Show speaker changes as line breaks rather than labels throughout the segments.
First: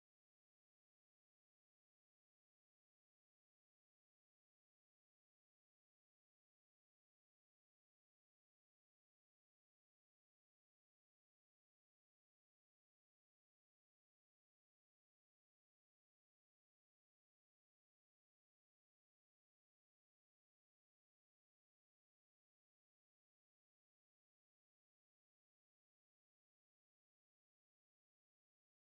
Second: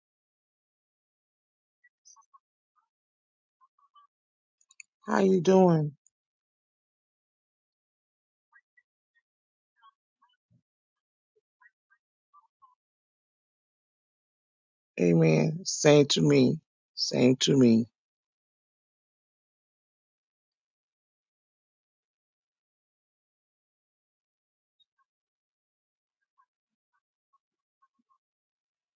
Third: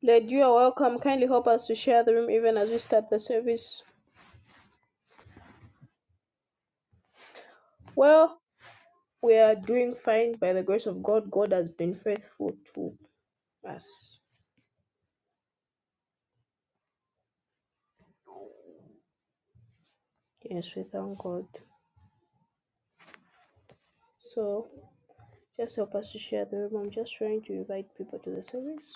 Led, you are welcome. Kindly help us to share the room even as we start the service.
How you doing?
Well, we are doing fine by the grace of God. God has been faithful to us.
Amen. Same to me. Same to me.
Yes, we thank God. So just help us to share the room. I'm just trying to invite people to the service.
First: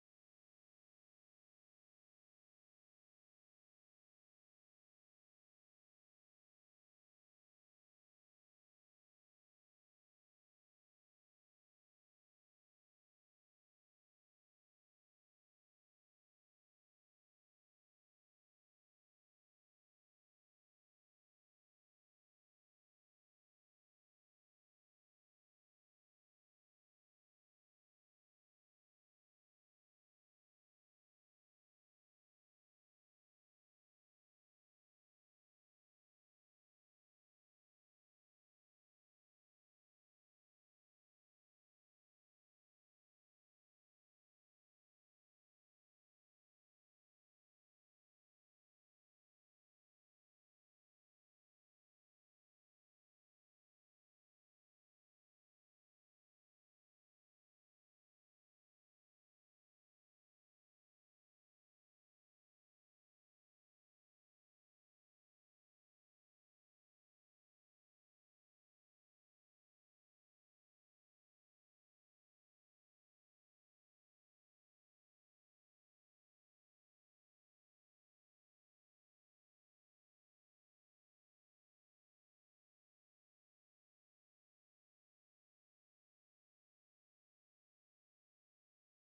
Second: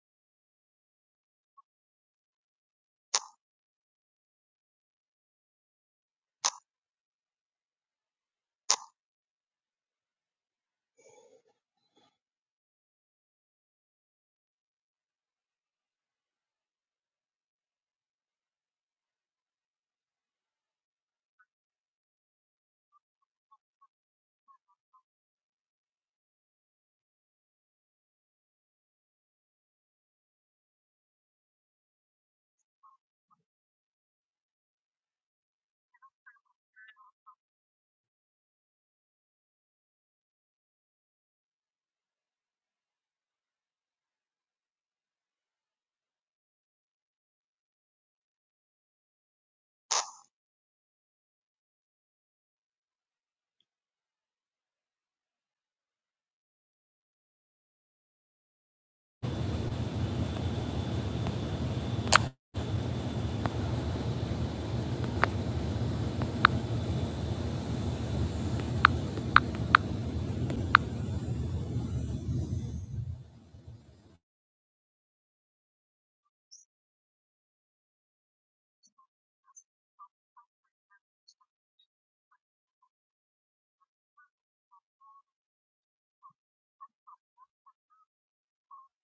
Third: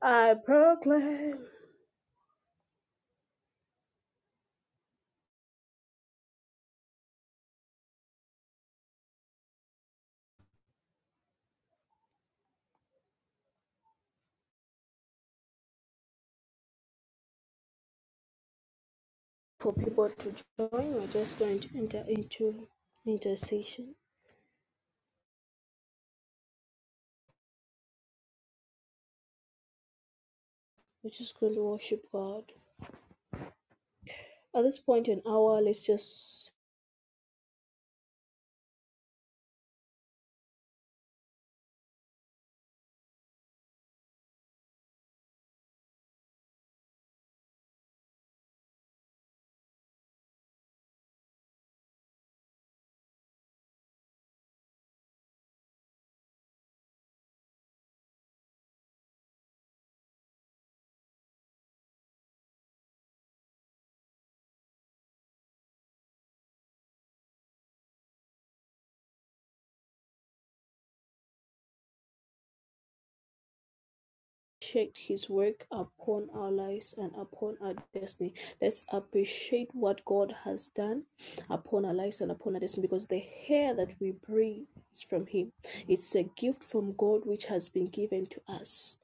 I proclaim for people to join. We're just going to enter into intercession. We're just going to worship God. At this point in our. let's just Checked his work upon our lives and upon our destiny. Let's appreciate what God has done upon our lives and upon our destiny because the air that we breathe is from Him. It's a gift from God which has been given to us.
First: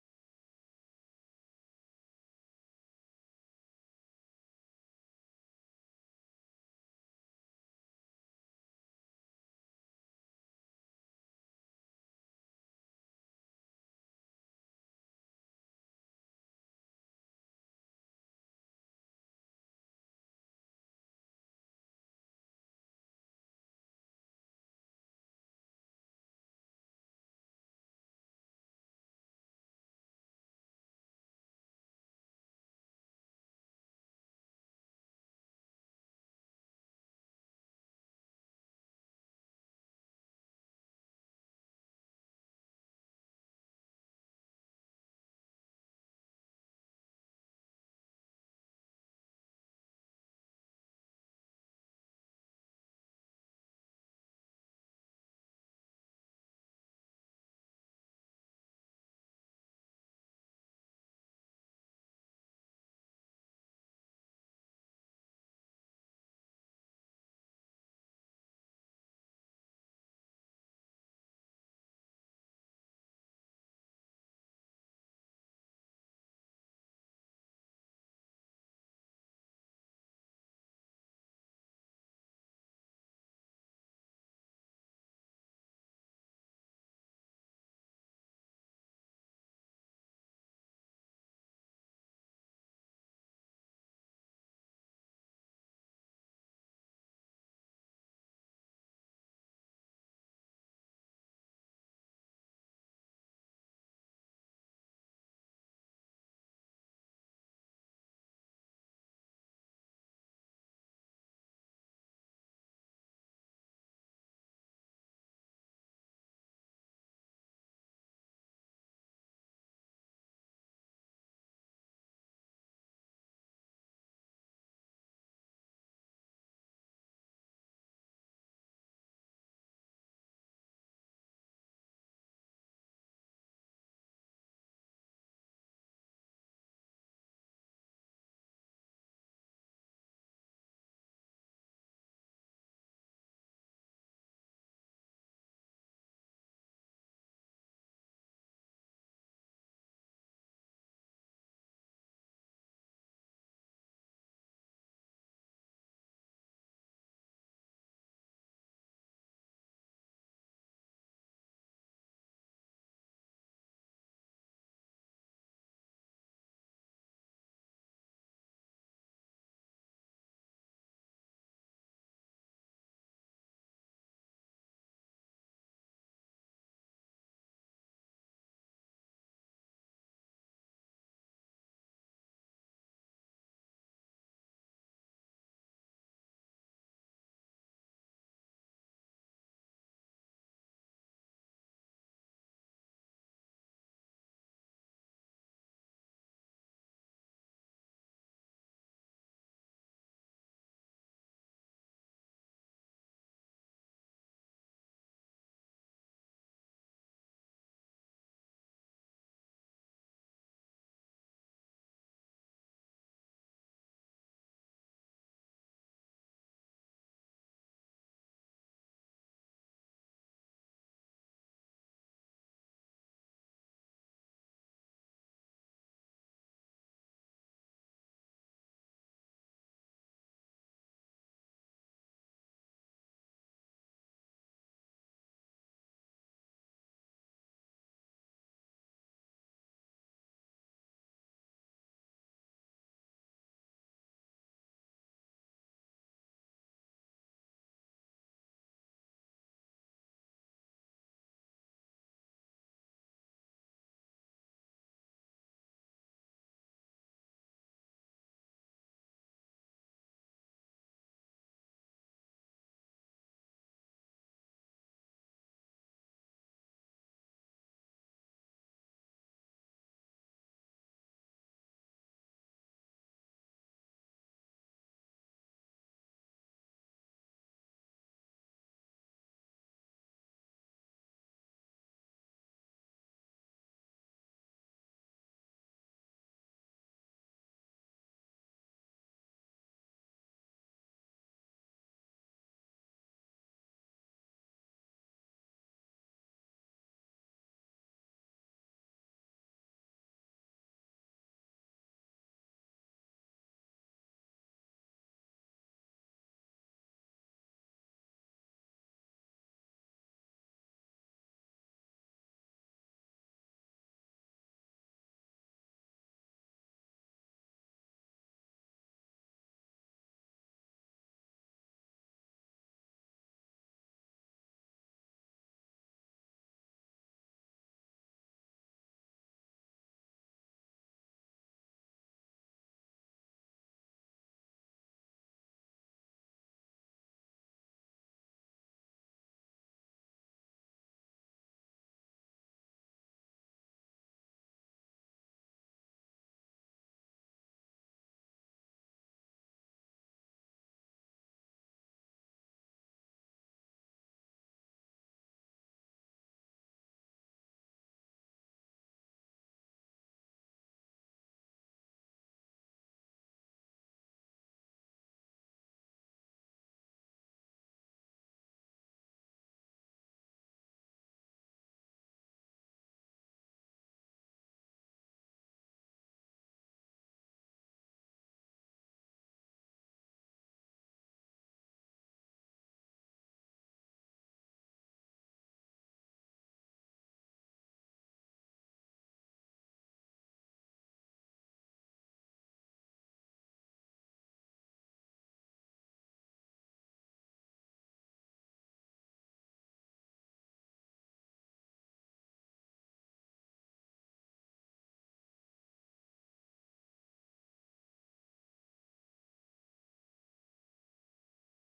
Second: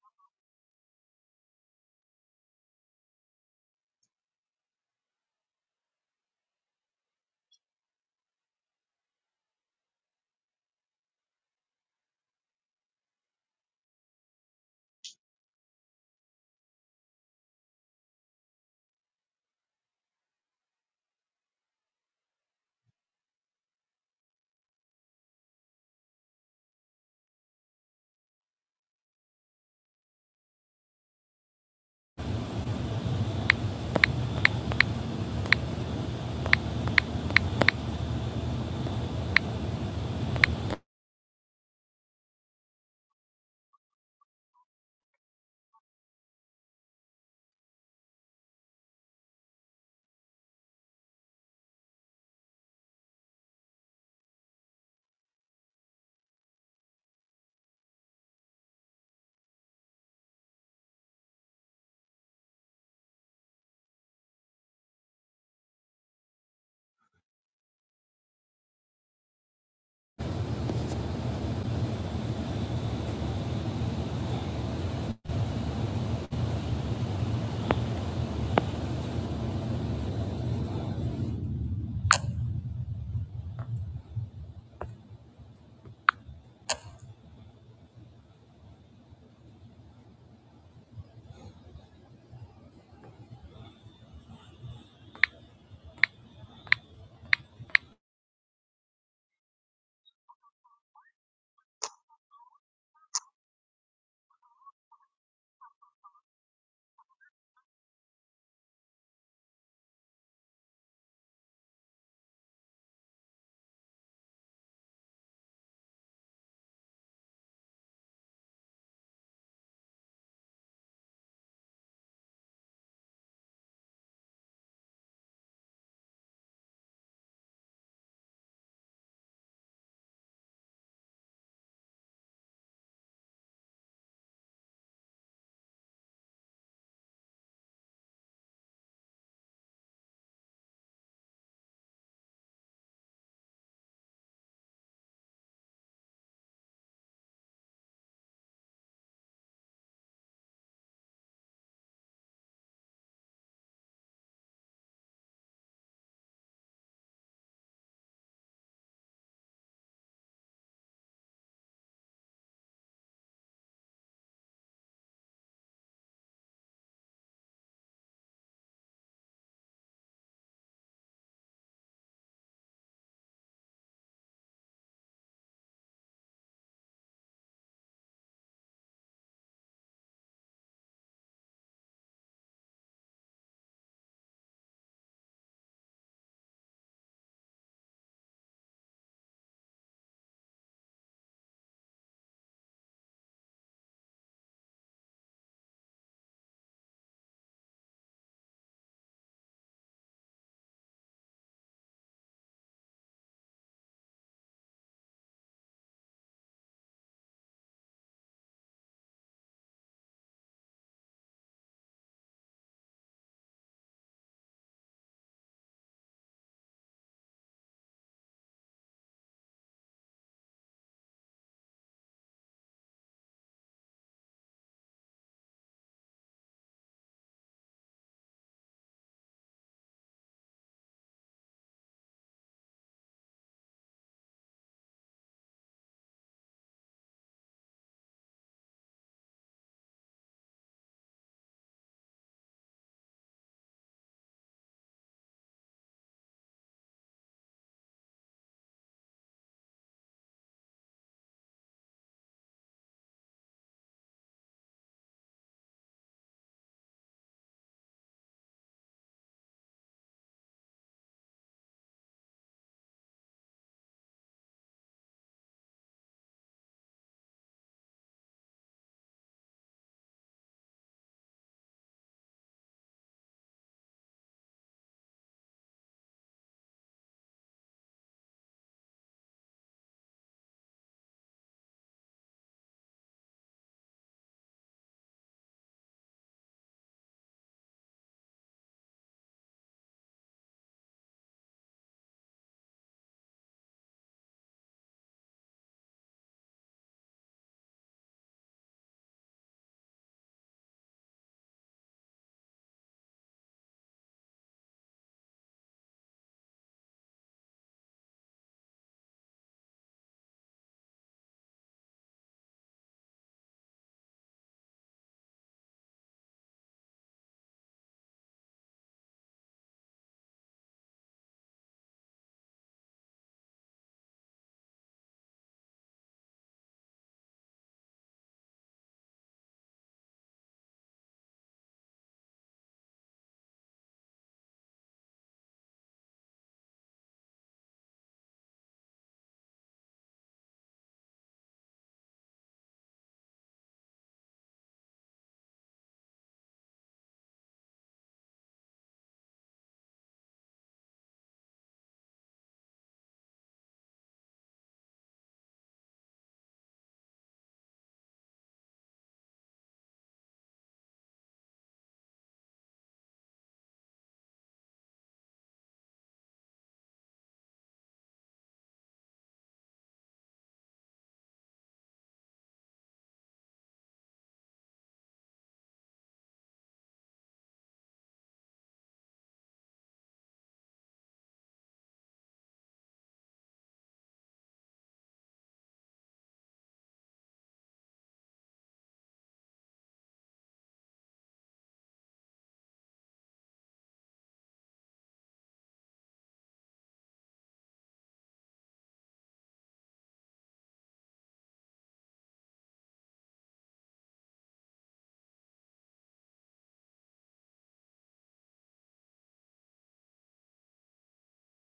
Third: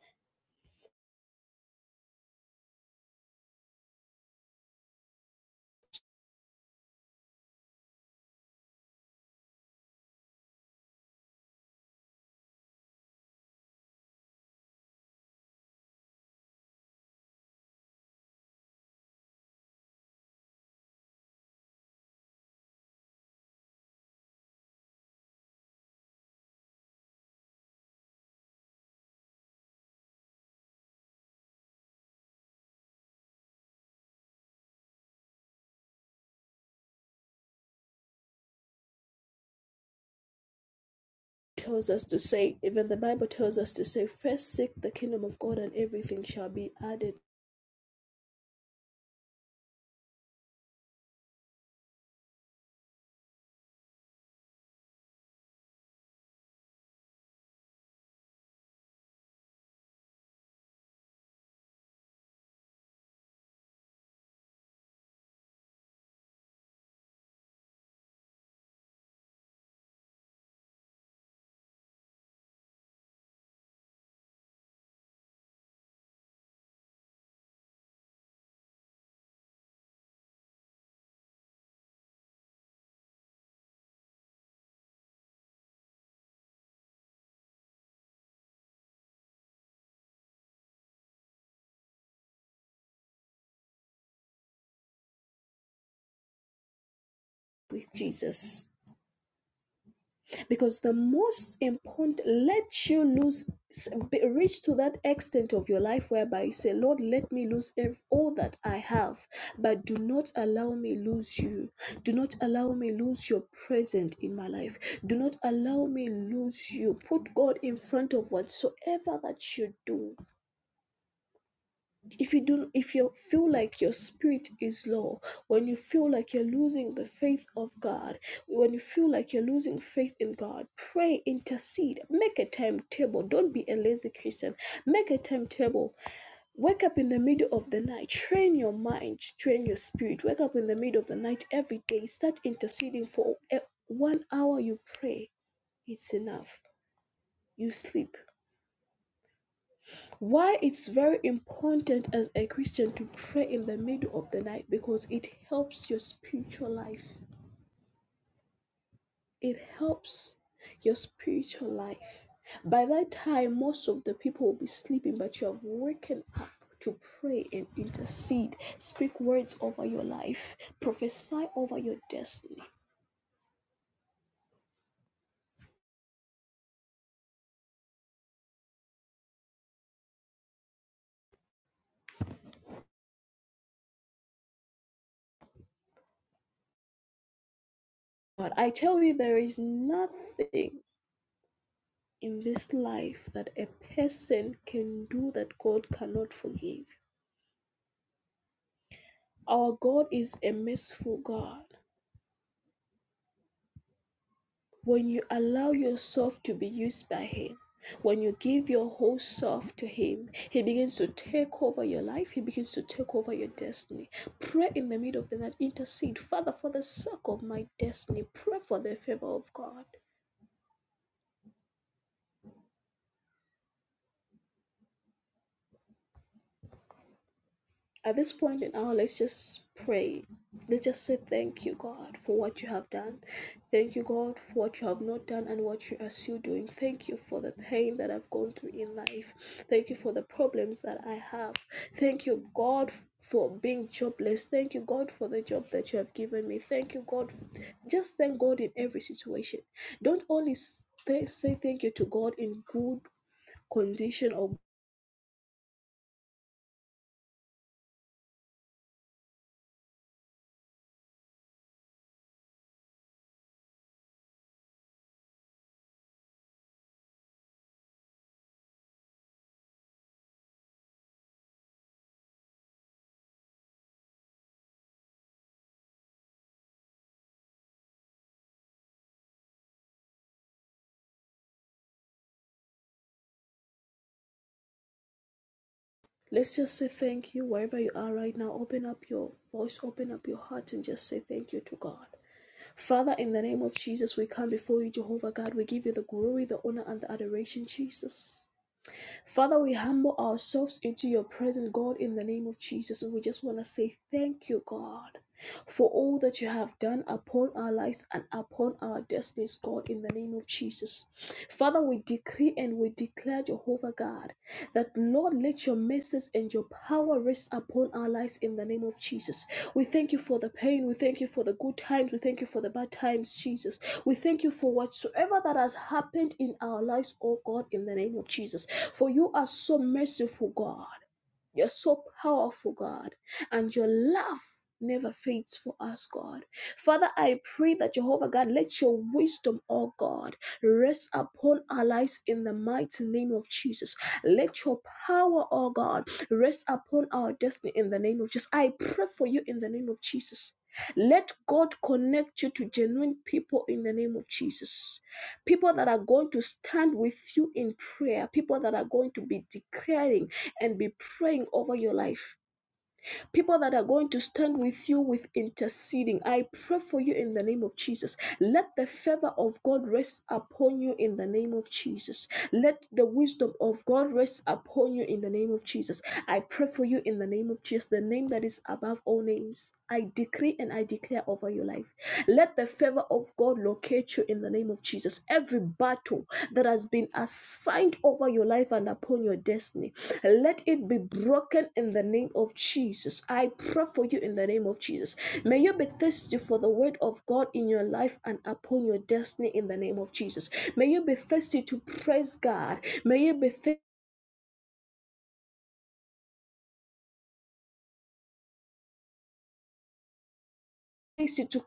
It Tells us to say, even the Bible tells us to say, first seek the kingdom of God and everything shall be added with Jesus. because the most important let you lose be- reach to that extent of your life whereby you say lord let me lose ev- all that i have but do not allow me lose you do not allow me lose your presence in my life do not allow me lose you put god in front of whatsoever that you do if you do if you feel like your spirit is low when you feel like you're losing the faith of god when you feel like you're losing faith in god pray intercede make a timetable don't be a lazy christian make a timetable wake up in the middle of the night train your mind train your spirit wake up in the middle of the night every day start interceding for a- one hour you pray it's enough you sleep why it's very important as a Christian to pray in the middle of the night because it helps your spiritual life. It helps your spiritual life. By that time, most of the people will be sleeping, but you have woken up to pray and intercede, speak words over your life, prophesy over your destiny. But I tell you, there is nothing in this life that a person can do that God cannot forgive. Our God is a merciful God. When you allow yourself to be used by Him, when you give your whole self to Him, He begins to take over your life. He begins to take over your destiny. Pray in the middle of the night, intercede. Father, for the sake of my destiny, pray for the favor of God. At this point in our, let's just pray. Let's just say thank you, God, for what you have done. Thank you, God, for what you have not done and what you are still doing. Thank you for the pain that I've gone through in life. Thank you for the problems that I have. Thank you, God, for being jobless. Thank you, God, for the job that you have given me. Thank you, God. Just thank God in every situation. Don't only stay, say thank you to God in good condition or Let's just say thank you wherever you are right now. Open up your voice, open up your heart, and just say thank you to God. Father, in the name of Jesus, we come before you, Jehovah God. We give you the glory, the honor, and the adoration, Jesus. Father, we humble ourselves into your presence, God, in the name of Jesus. And we just want to say thank you, God, for all that you have done upon our lives and upon our destinies, God, in the name of Jesus. Father, we decree and we declare, Jehovah God, that Lord, let your mercies and your power rest upon our lives in the name of Jesus. We thank you for the pain. We thank you for the good times. We thank you for the bad times, Jesus. We thank you for whatsoever that has happened in our lives, oh God, in the name of Jesus. For you are so merciful, God. You're so powerful, God, and your love never fades for us, God. Father, I pray that Jehovah God, let your wisdom, oh God, rest upon our lives in the mighty name of Jesus. Let your power, oh God, rest upon our destiny in the name of Jesus. I pray for you in the name of Jesus. Let God connect you to genuine people in the name of Jesus. People that are going to stand with you in prayer, people that are going to be declaring and be praying over your life. People that are going to stand with you with interceding, I pray for you in the name of Jesus. Let the favor of God rest upon you in the name of Jesus. Let the wisdom of God rest upon you in the name of Jesus. I pray for you in the name of Jesus, the name that is above all names. I decree and I declare over your life. Let the favor of God locate you in the name of Jesus. Every battle that has been assigned over your life and upon your destiny, let it be broken in the name of Jesus. I pray for you in the name of Jesus. May you be thirsty for the word of God in your life and upon your destiny in the name of Jesus. May you be thirsty to praise God. May you be thirsty to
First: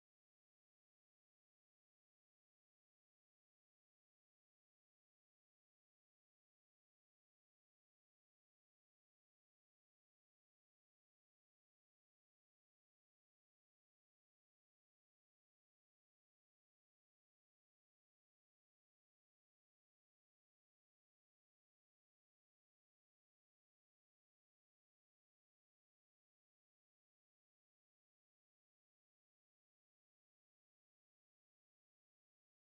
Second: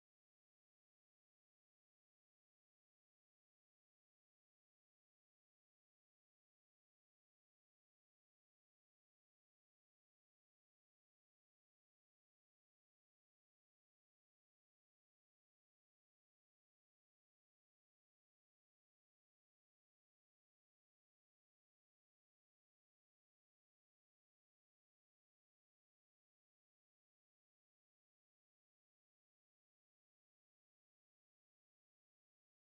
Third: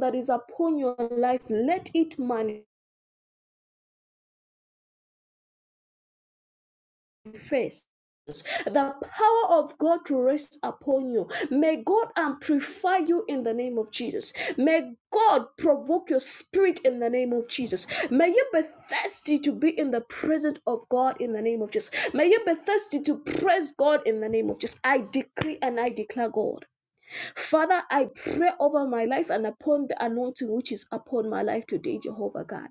that is upon your life. Let it manifest. Ghost, the power of God to rest upon you. May God amplify you in the name of Jesus. May God provoke your spirit in the name of Jesus. May you be thirsty to be in the presence of God in the name of Jesus. May you be thirsty to praise God in the name of Jesus. I decree and I declare God. Father, I pray over my life and upon the anointing which is upon my life today, Jehovah God.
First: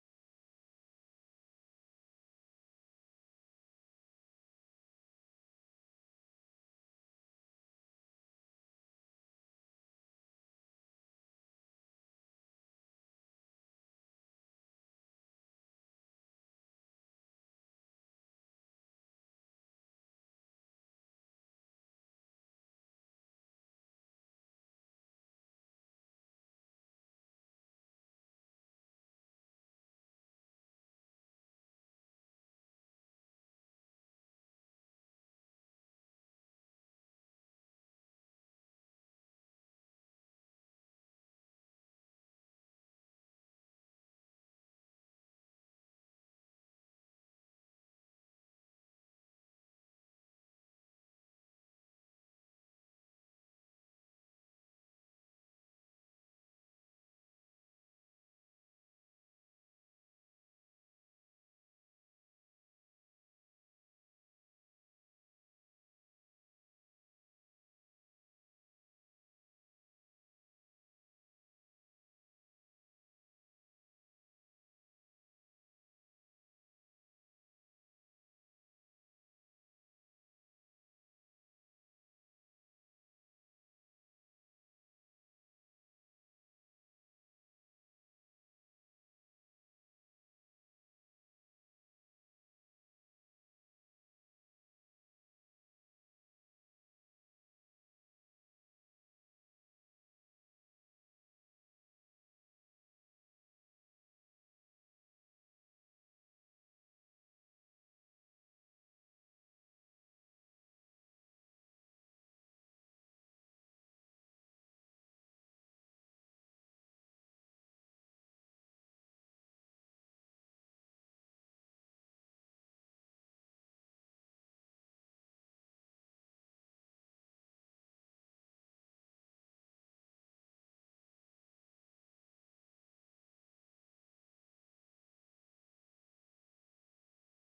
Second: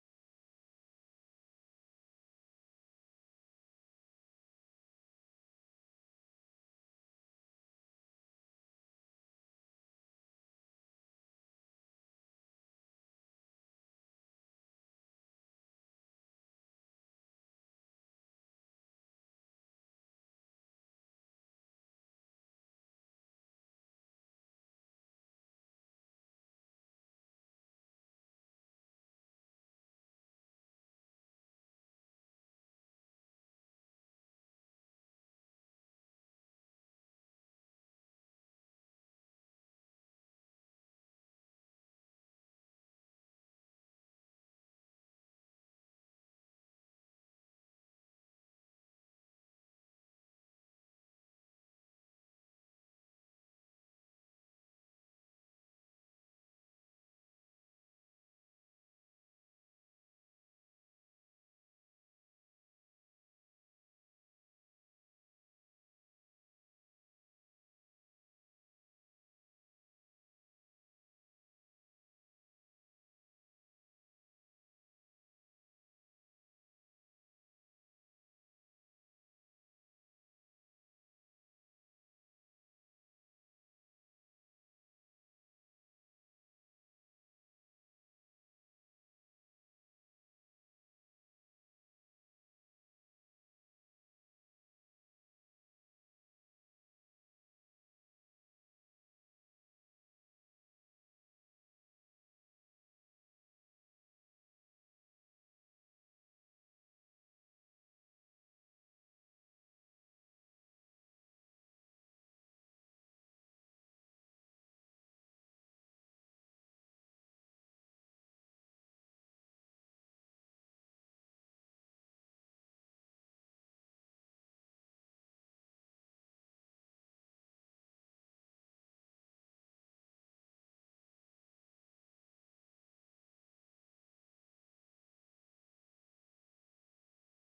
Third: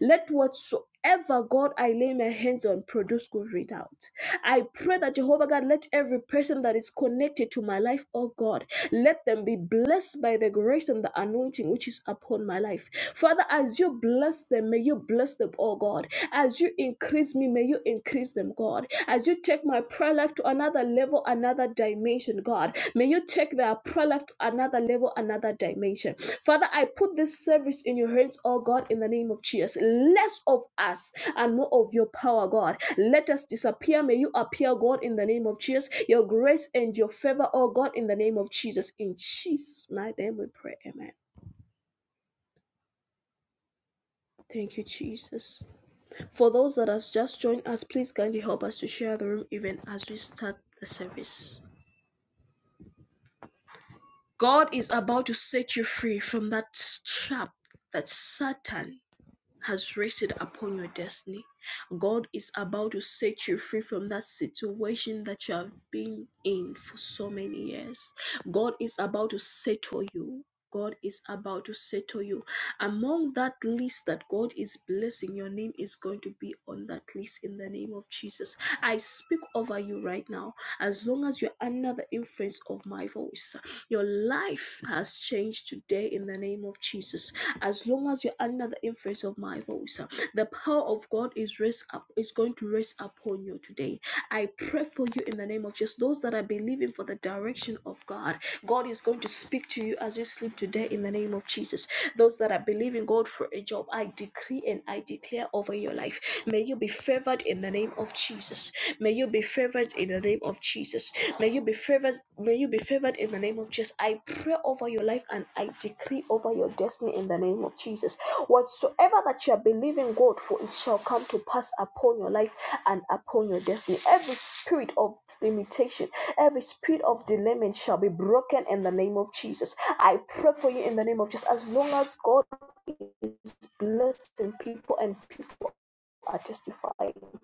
Let whatsoever God, I lay my hands on produce good result. I pray that Jehovah God, let every person that is connected to my life, oh God, let them be blessed by the grace and the anointing which is upon my life. Father, as you bless them, may you bless them, oh God. As you increase me, may you increase them, God. As you take my prayer life to another level, another dimension, God. May you take their prayer life to another level, another dimension. Father, I put this service in your hands, oh God, in the name of Jesus. Less of us and more of your power, God. Let us disappear. May you appear, God, in the name of Jesus. Your grace and your favor, oh God, in the name of Jesus. In Jesus' mighty name we pray. Amen. Thank you, Jesus. For those that have just joined us, please kindly help us to share the room even as we start the service. God is about to set you free from that trap that Satan has rested upon your destiny. God is about to set you free from that situation that you have been in for so many years. God is about to settle you. God is about to settle you. Among that list that God is blessing, your name is going to be on that list in the name of Jesus. I speak over you right now. As long as you're under the influence of my voice, your life has changed today in the name of Jesus. As long as you're under the influence of my voice, the power of God is rest up is going to rest upon you today. I pray for you in the name of Jesus. Those that are believing for the direction of God, God is going to speak to you as you sleep today in the name of Jesus. Those that are that believe God for a job, I decree and I declare over your life. May you be favored in the name of Jesus. May you be favored in the name of Jesus. May you be favored. May you be favored in the name of Jesus. I pray over your life and I decree over your destiny in the name of Jesus. Whatsoever that you are believing God for, it shall come to pass upon your life and upon your destiny. Every spirit of limitation, every spirit of delayment shall be broken in the name of Jesus. I pray for you in the name of Jesus. As long as God is blessing people and people are testifying.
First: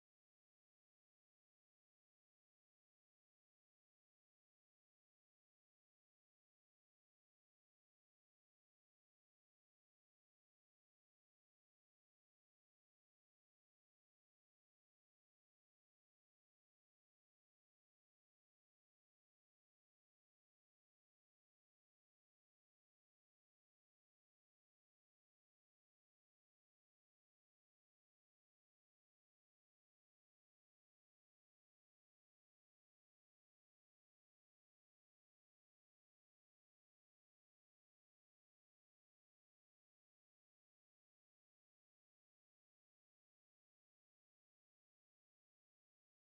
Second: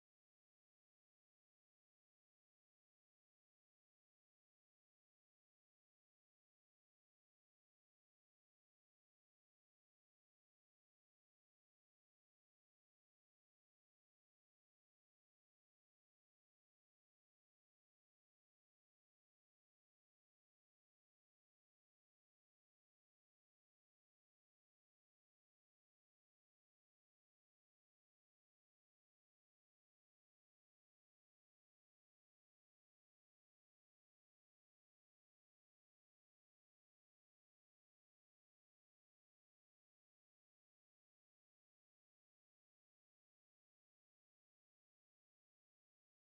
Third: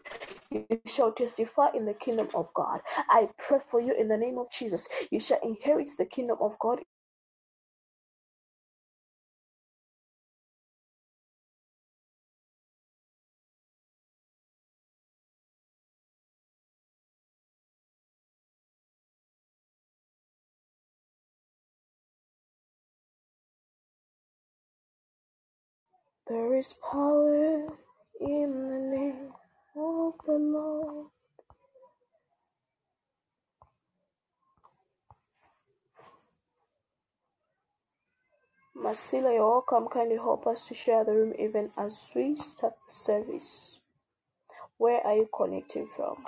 You shall testify in the kingdom of God. I pray for you in the name of Jesus. You shall inherit the kingdom of God. There is power in the name of the Lord. Masila, you're welcome. Kindly help us to share the room even as we start the service. Where are you connecting from?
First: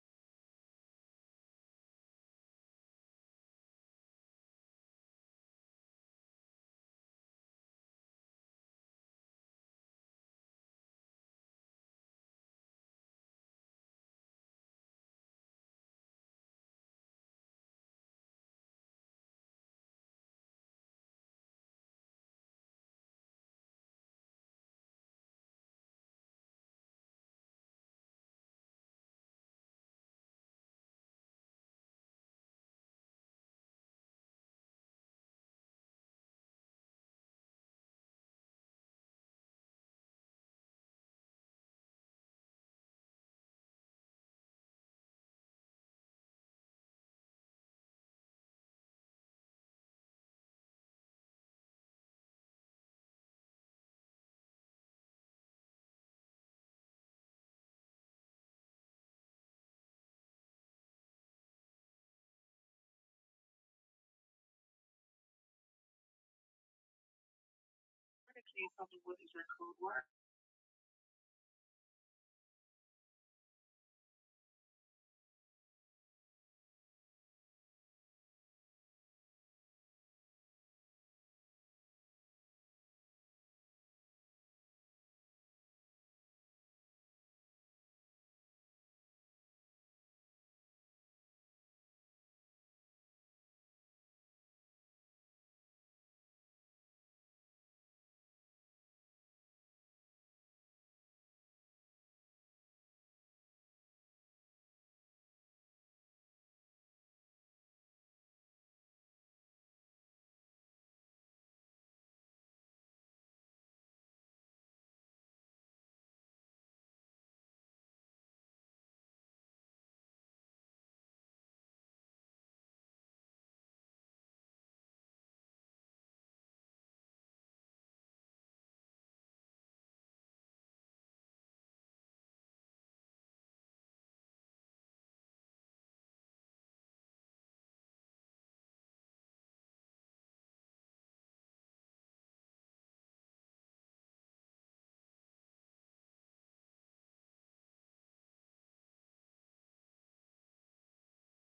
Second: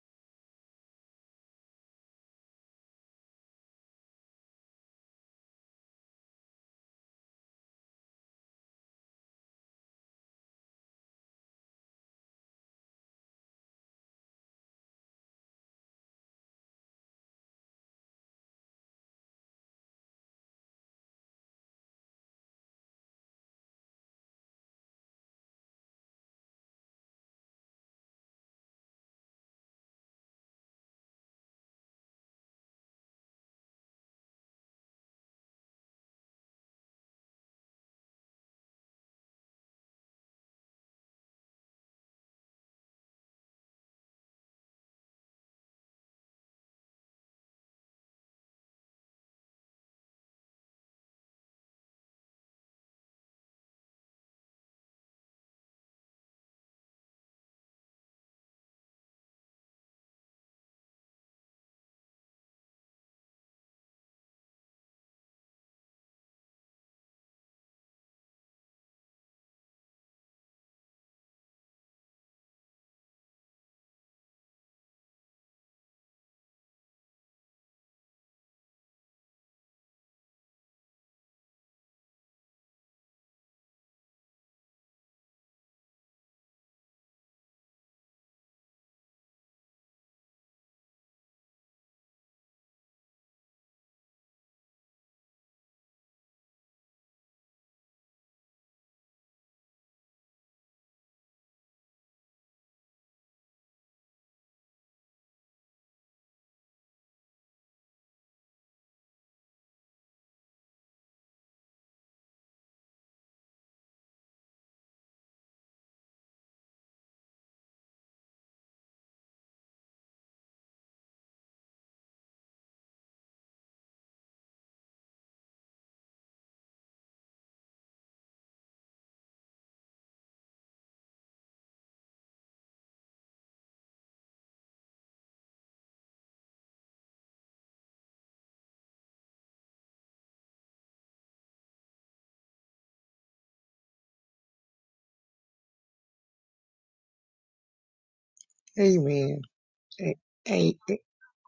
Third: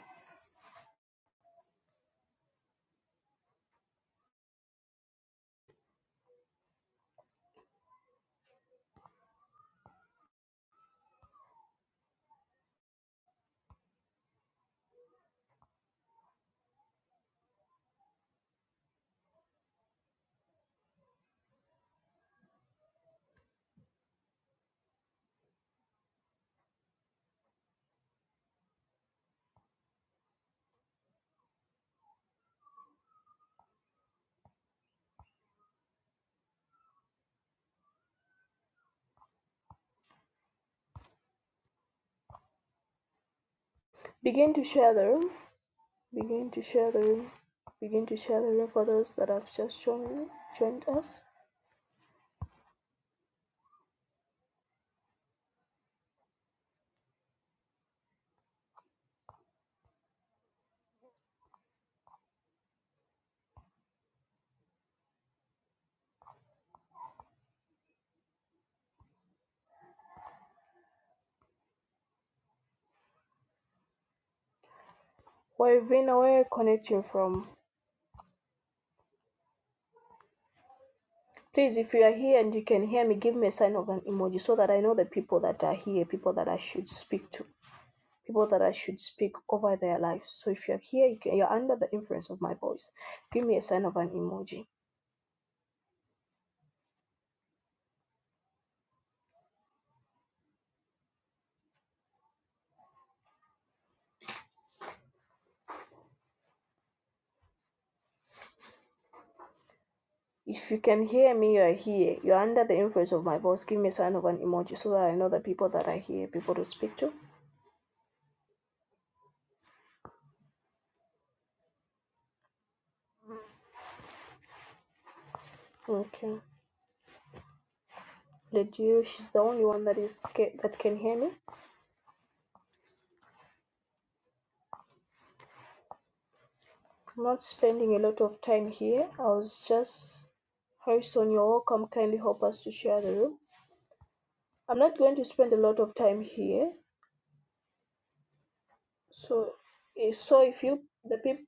Begin to share the room. Begin to share the room. Begin to share the room for those that have just joined, joined us. Where where are you connecting from? Please, if you are here and you can hear me, give me a sign of an emoji so that I know the people that are here, people that I should speak to, people that I should speak over their lives. So if you're here, you can, you're under the influence of my voice. Give me a sign of an emoji. If you can hear me, you're here. You're under the influence of my voice. Give me a sign of an emoji so that I know the people that are here, people to speak to. Okay. The you? She's the only one that is okay that can hear me. I'm not spending a lot of time here. I was just, Harrison, you're welcome. Kindly help us to share the room. I'm not going to spend a lot of time here.
Amen.
So, eh,
A-
so if
a-
you
a-
the peop,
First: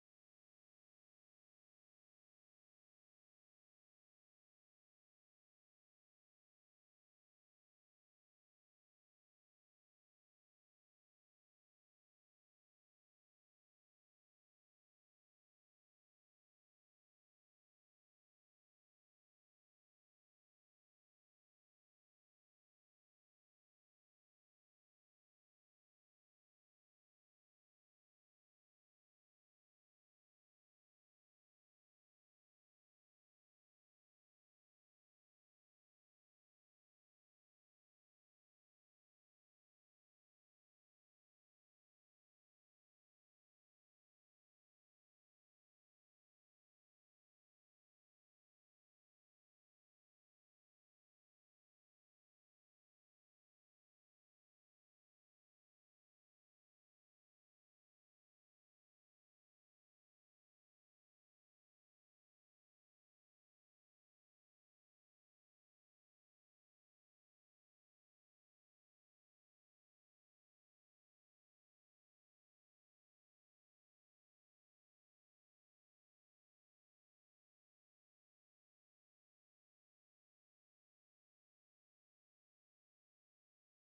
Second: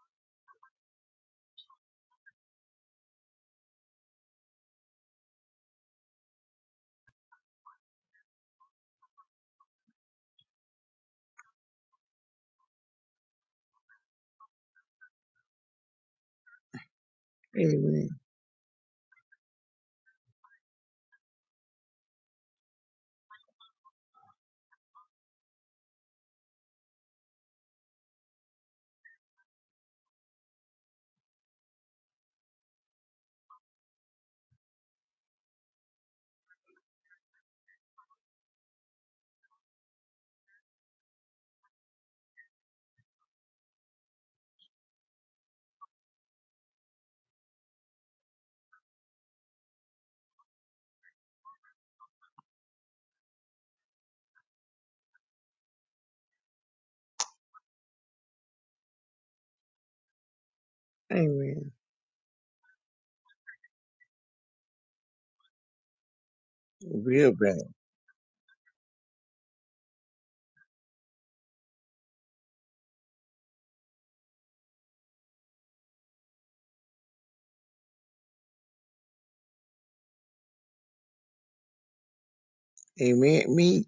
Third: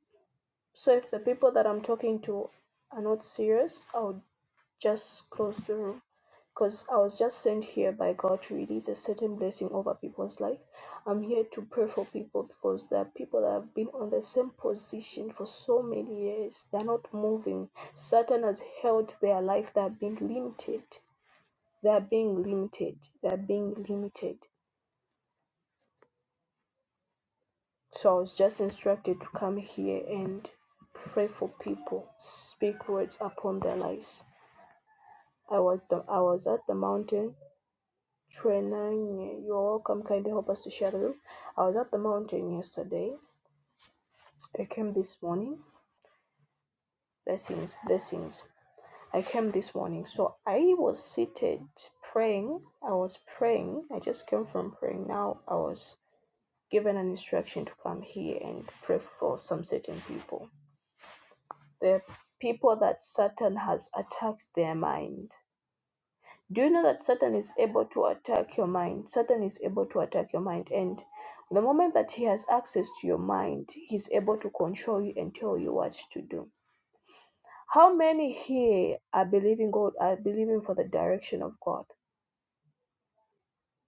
so if the people that I'm talking to are not serious, I'll Just close the room. Because I was just sent here by God to release a certain blessing over people's life. I'm here to pray for people because there are people that have been on the same position for so many years. They're not moving.
Amen.
Satan has held their life. They're being limited. They're being limited. They're being limited. So I was just instructed to come here and pray for people, speak words upon their lives. I was, I was at the mountain Trenang, you're welcome. Kindly help us to share the room. I was at the mountain yesterday. I came this morning. Blessings, blessings. I came this morning. So I was seated praying. I was praying. I just came from praying. Now I was given an instruction to come here and pray for some certain people.
Amen.
There are people that Satan has attacked their mind. Do you know that
Real
Satan is
bad.
able to attack your mind? Satan is able to attack your mind. And the moment that he has access to your mind, he's able to control you and tell you what to do. How many here are believing God, are believing for the direction of God?
Amen. Me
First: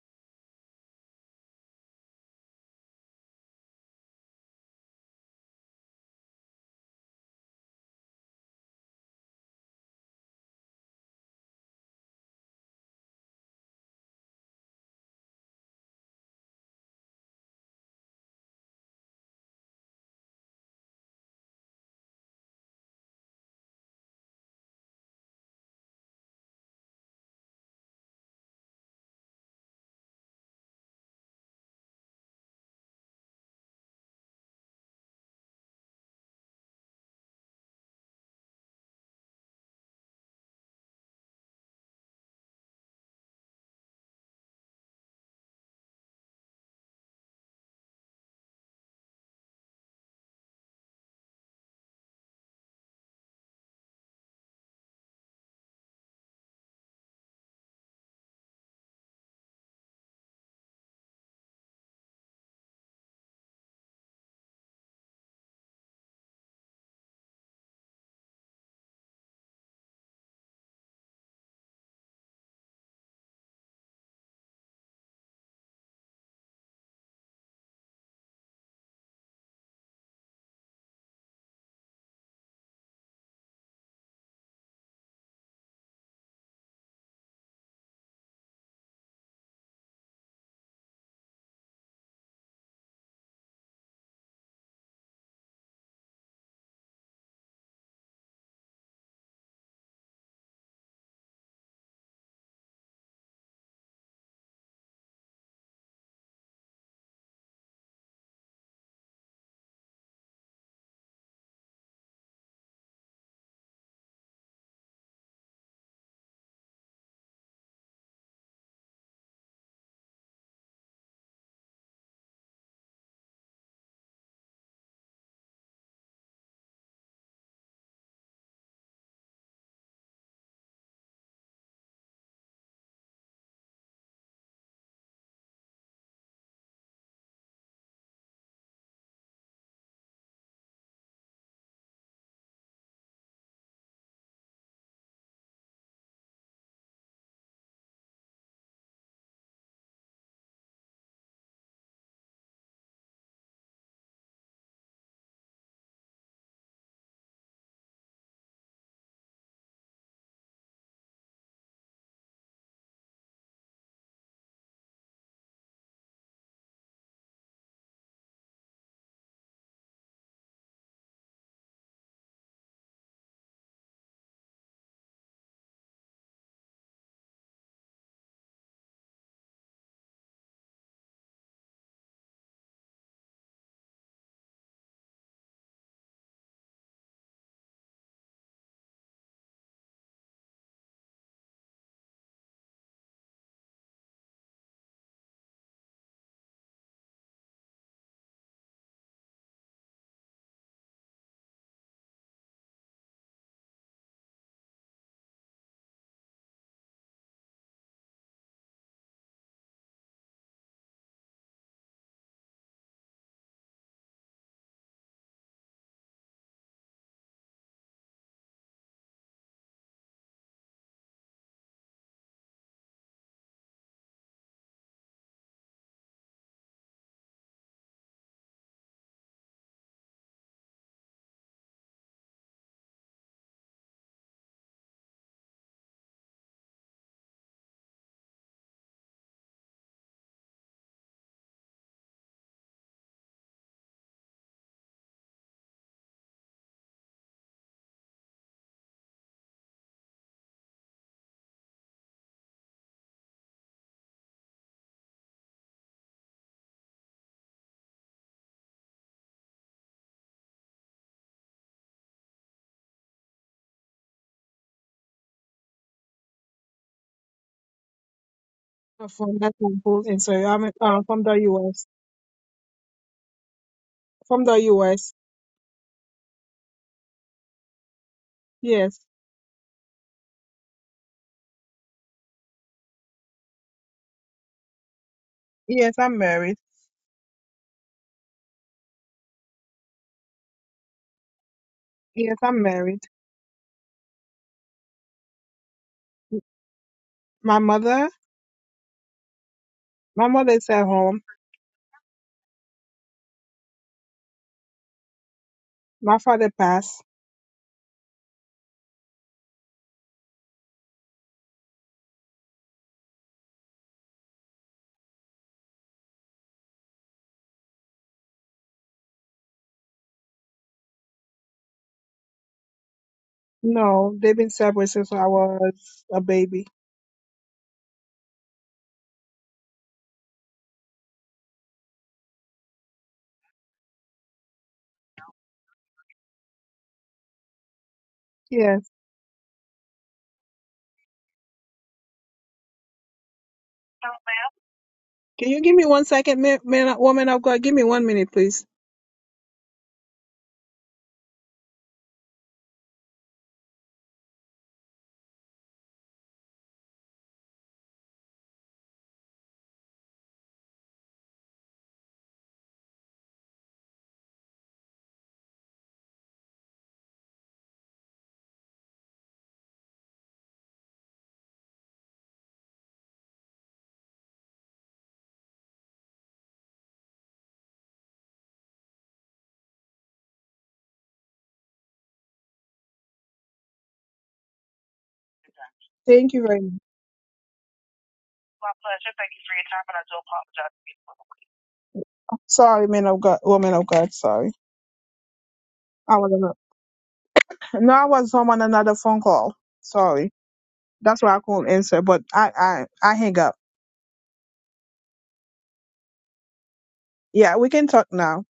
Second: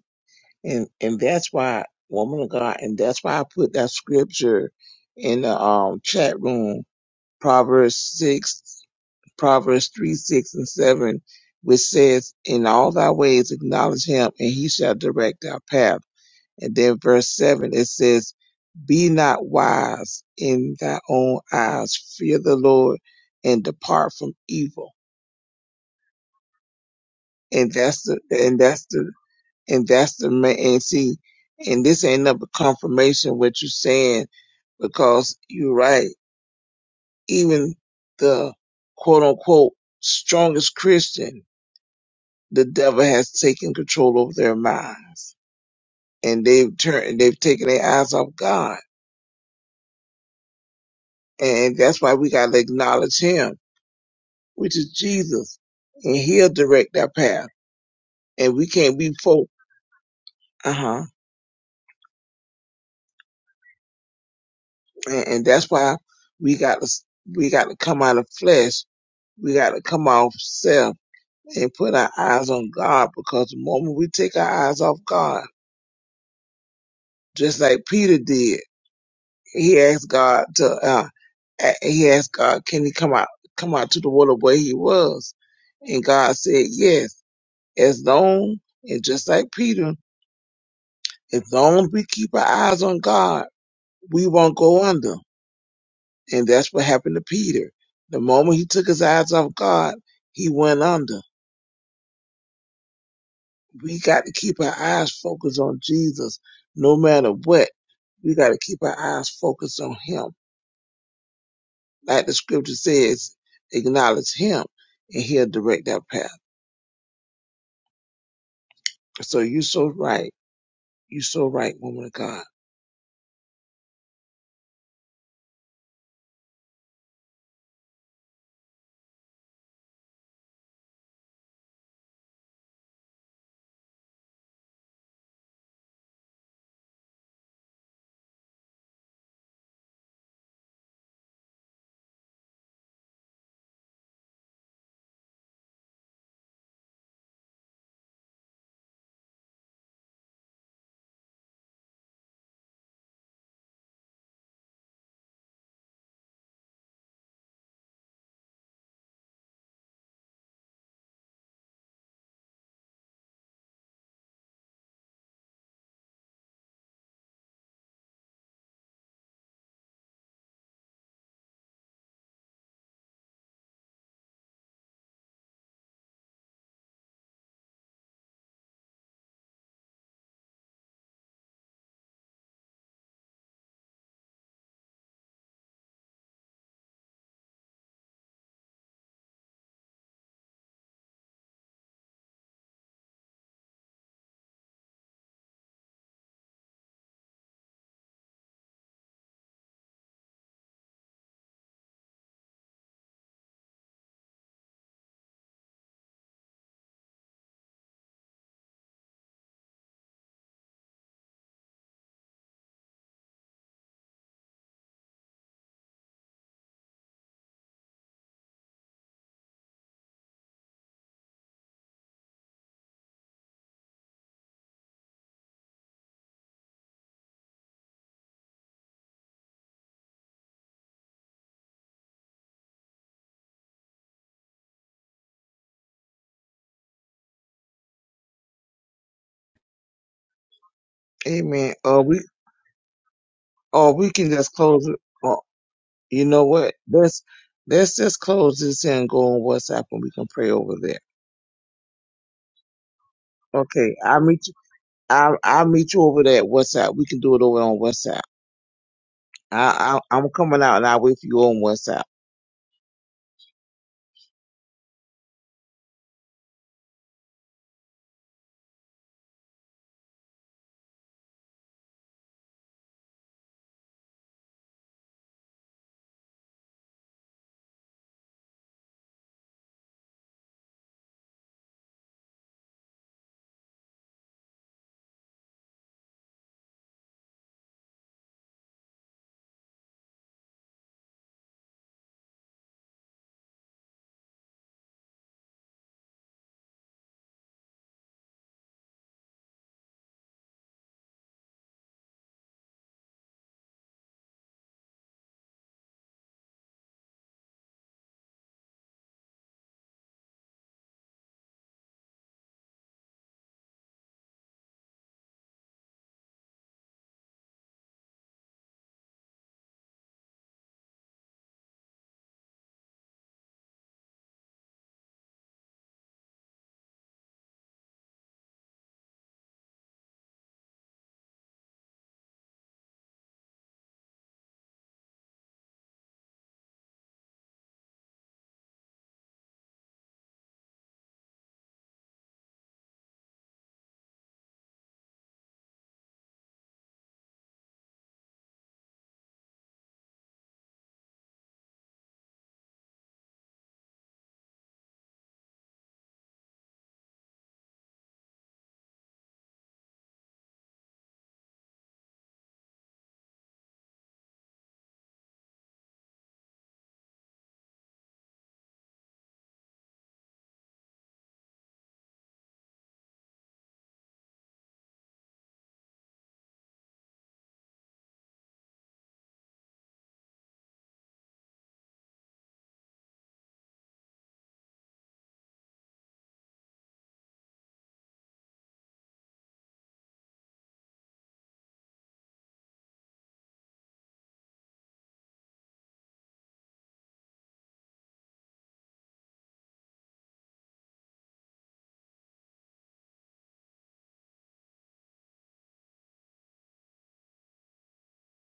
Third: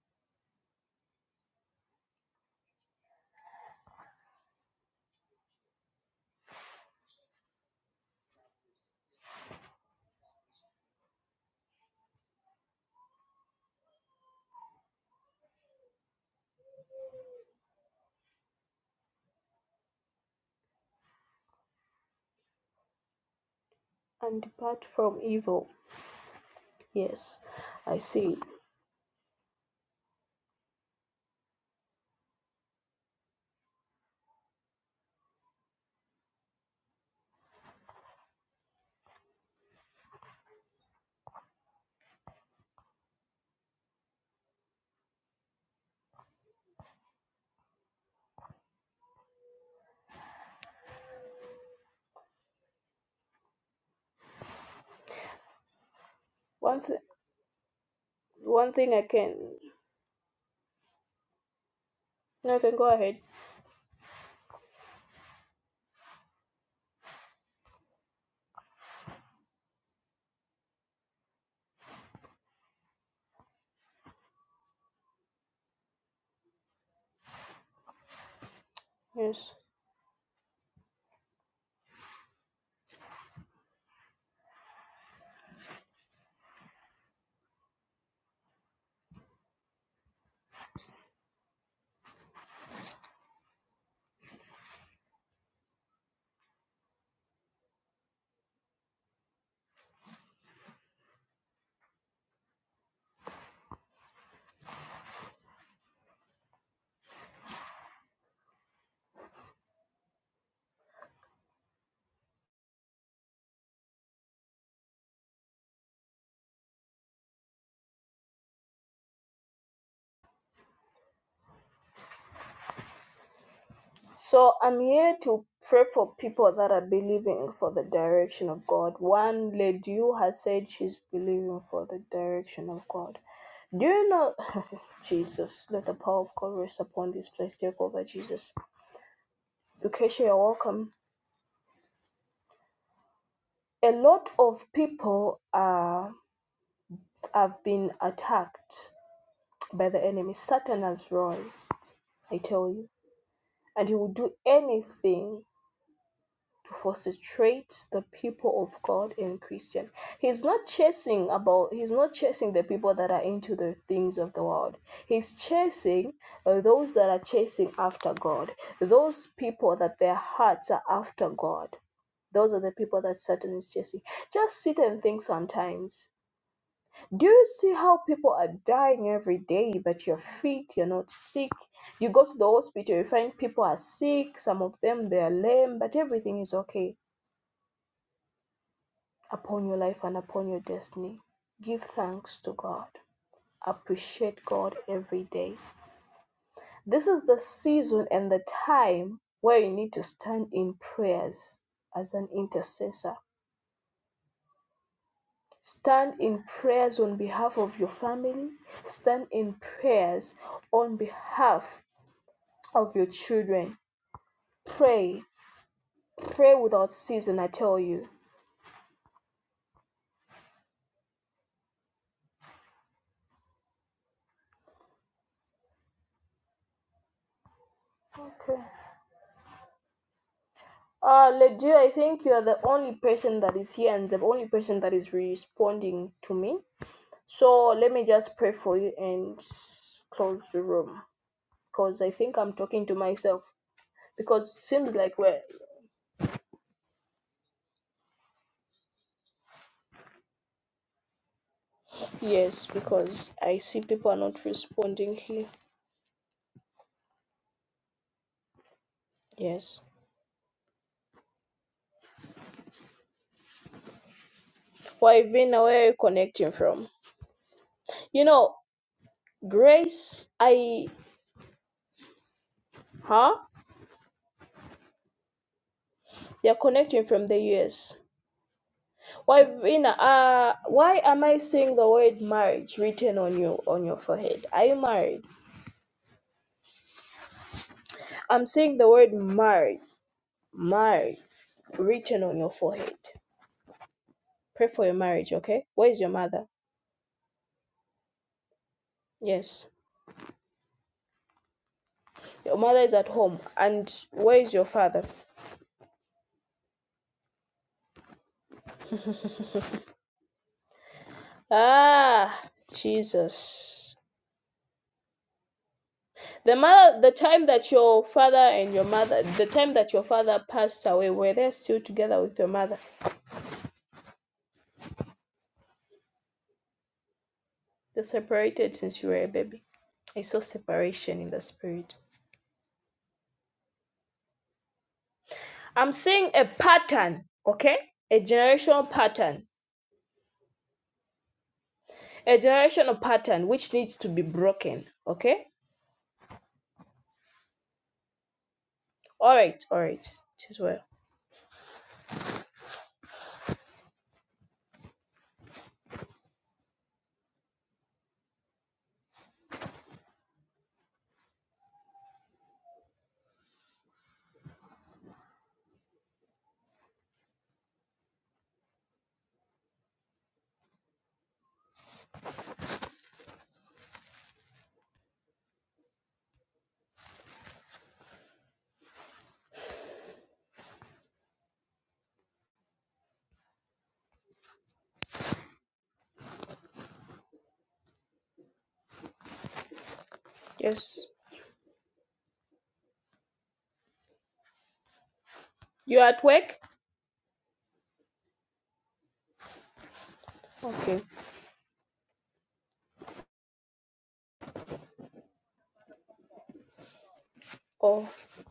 and and that's why woman of God and that's why I put that scripture in the um chat room. Proverbs six, Proverbs three, six and seven, which says, "In all thy ways acknowledge him, and he shall direct our path." And then verse seven it says. Be not wise in thy own eyes. Fear the Lord and depart from
And depart
evil.
from evil. Yes,
And
I
that's the
see.
and that's the and that's the ma and see, and this ain't up a confirmation what you're saying because you're right. Even the quote unquote strongest Christian, the devil has taken control over their minds, and they've turned they've taken their eyes off God, and that's why we gotta acknowledge Him which is Jesus, and He'll
One,
direct
th-
our path. And we
one thing
can't
I
be
can.
folk. Uh huh.
No, I can go ahead.
And, and that's why we got to we got to come out of flesh. We got to come off self and put our eyes on God. Because the moment we take our eyes off God, just like Peter did,
Yes.
he asked God to uh, a- he asked God, can he come out come out to the water where he was? And God said yes. As long and just like Peter, as long as we keep our eyes on God we won't go under. And that's what happened to Peter. The moment he took his eyes off God, he went under. We got to keep our eyes focused on Jesus no matter what. We got to keep our eyes focused on him. Like the scripture says, acknowledge him and he'll direct our path. So you're so right. You're so right, woman of God.
So I'm here to pray for people that are believing for the direction of God. One lady who has said she's believing for the direction of God. Do you know, Jesus, let the power of God rest upon this place. Take over, Jesus. Lucretia, you're welcome. A lot of people uh, have been attacked by the enemy. Satan has rised, I tell you. And he will do anything to frustrate the people of God and Christian. He's not chasing about he's not chasing the people that are into the things of the world. He's chasing uh, those that are chasing after God. Those people that their hearts are after God. Those are the people that Satan is chasing. Just sit and think sometimes. Do you see how people are dying every day, but you're fit, you're not sick? You go to the hospital, you find people are sick, some of them they are lame, but everything is okay upon your life and upon your destiny. Give thanks to God. Appreciate God every day. This is the season and the time where you need to stand in prayers as an intercessor. Stand in prayers on behalf of your family. Stand in prayers on behalf of your children. Pray. Pray without season, I tell you. Okay. Uh, Ledia, I think you're the only person that is here and the only person that is responding to me. So let me just pray for you and s- close the room
Amen.
because
Or
I
we,
think I'm talking to myself
or we can just
because it
close it.
seems like
Or
we're
you know what? Let's, let's just close this and go on WhatsApp and we can pray over there.
yes because I see
Okay,
people are
I'll
not
meet you.
responding
I'll,
here.
I'll meet you over there at WhatsApp. We can do it over on WhatsApp.
Yes,
I, I, I'm coming out and I'll wait for you on WhatsApp.
Fivina, where are you connecting from? You know,
i from that temple in
Grace,
sorry, I'm
I
uh, from the US.
huh?
From the US.
They're connecting from the US.
Yes.
Why Vina? uh, why am I seeing the word marriage written on you on your forehead? Are you married?
Yes, I'm married.
I'm seeing the word marriage, marriage written
Yes,
on your
I'm
forehead.
married.
Pray for your marriage, okay? Where is your mother?
My mother,
Yes,
my mother is at home.
your mother is at home, and where is your father?
My father passed.
Ah, Jesus. The mother, the time that your father and your mother, the time that your father passed away, were they still together with your mother?
No, they've been separate since I was a baby.
They're separated since you were a baby. I saw separation in the spirit. I'm seeing a pattern, okay? A
Yes.
generational pattern. A generational pattern which needs to be broken, okay?
Can you give me one second, man, man woman of God? Give me one minute, please.
All right, all right. It is well.
Thank you very much.
Yes.
Sorry, man of God, woman of God. Sorry.
You are
I
at
was on
work?
a- no, I was home on another phone call. Sorry.
Okay.
That's why I couldn't answer, but I, I, I hang up. Yeah, we can talk
Oh,
now.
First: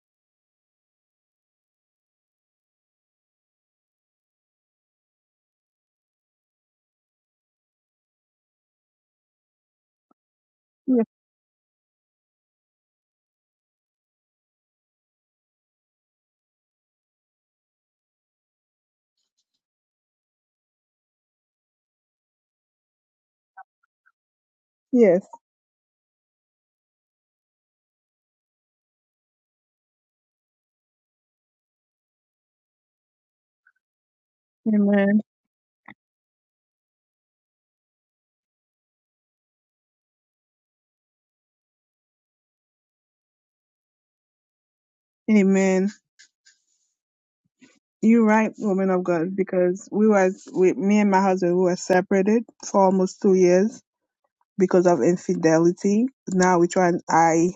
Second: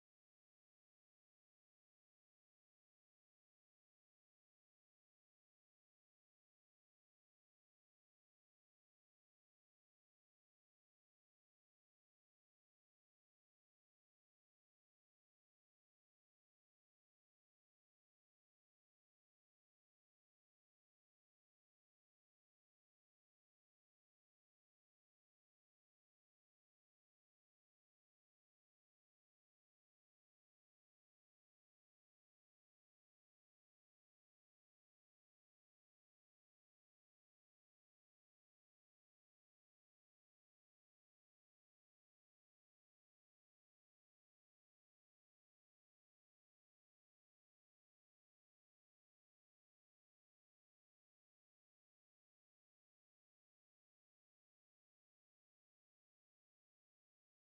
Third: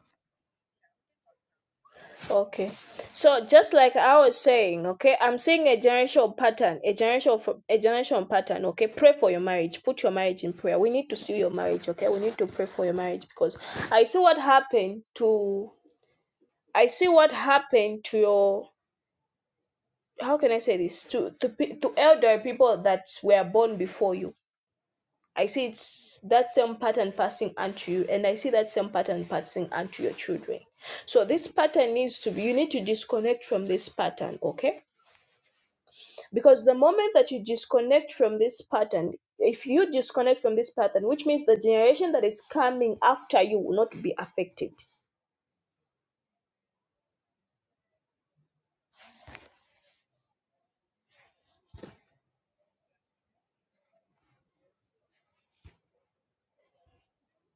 Okay. So just like I was saying, okay, I'm seeing a generational pattern, a generational a generational pattern, okay? Pray for your marriage. Put your marriage in prayer. We need to see your marriage, okay? We need to pray for your marriage because I see what happened to I see what happened to your how can I say this to to, pe- to elder people that were born before you
Yes.
I see it's that same pattern passing onto you, and I see that same pattern passing onto your children. So this pattern needs to be you need to disconnect from this pattern, okay?
Amen.
Because the moment that you disconnect from this pattern, if you disconnect from this pattern, which means the generation that is coming after you will not be affected.
Amen. You're right, woman of God, because we was we, me and my husband we were separated for almost two years because of infidelity. Now we try. I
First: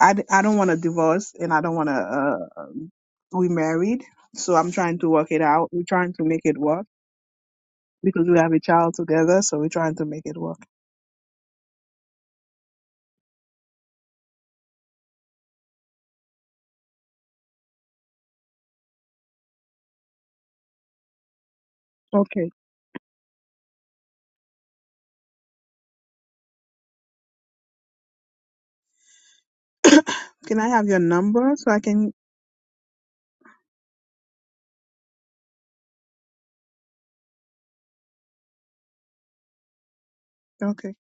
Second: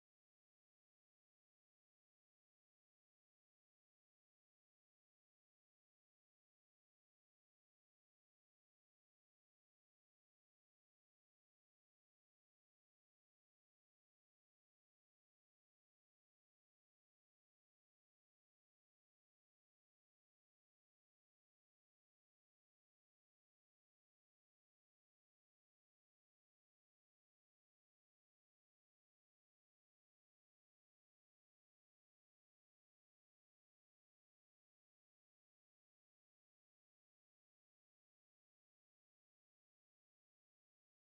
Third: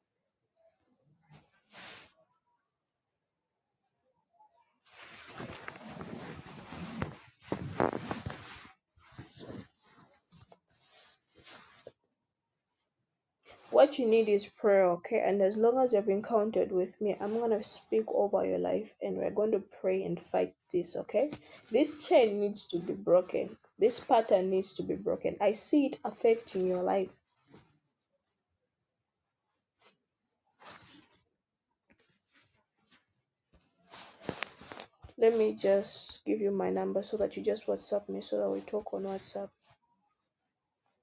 I I don't want a divorce, and I don't want to. Uh, um, we married, so I'm trying to work it out. We're trying to make it work because we have a child together, so we're trying to make it work.
What you need is prayer, okay? And as long as you've encountered with me, I'm gonna speak over your life and we're going to pray and fight this, okay? This chain
Okay.
needs to be broken. This pattern needs to be broken. I see it affecting your life.
can I have your number so I can?
Let me just give you my number so that you just WhatsApp me so that we talk on WhatsApp.
Okay.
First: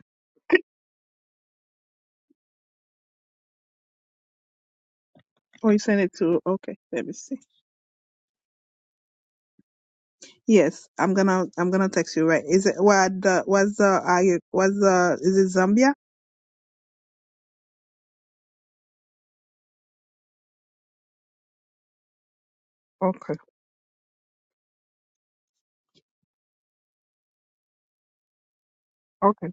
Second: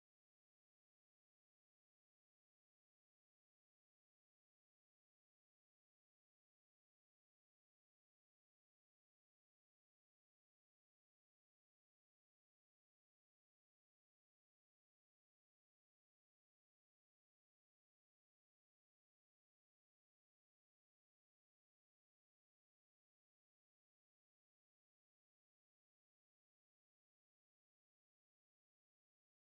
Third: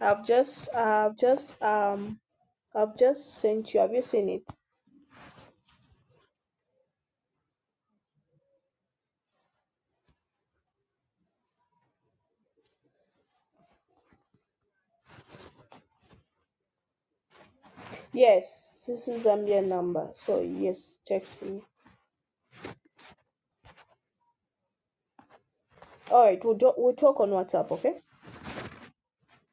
I've just I've just um I've just sent you. Have you seen it?
Oh, you send it to. Okay. Let me see. Yes, I'm gonna I'm gonna text you right. Is it what the what's the are you what's the is it Zambia?
Yes, this is Zambia number. So yes, text me.
Okay.
All right, we'll do- we'll talk on WhatsApp, okay?
Okay.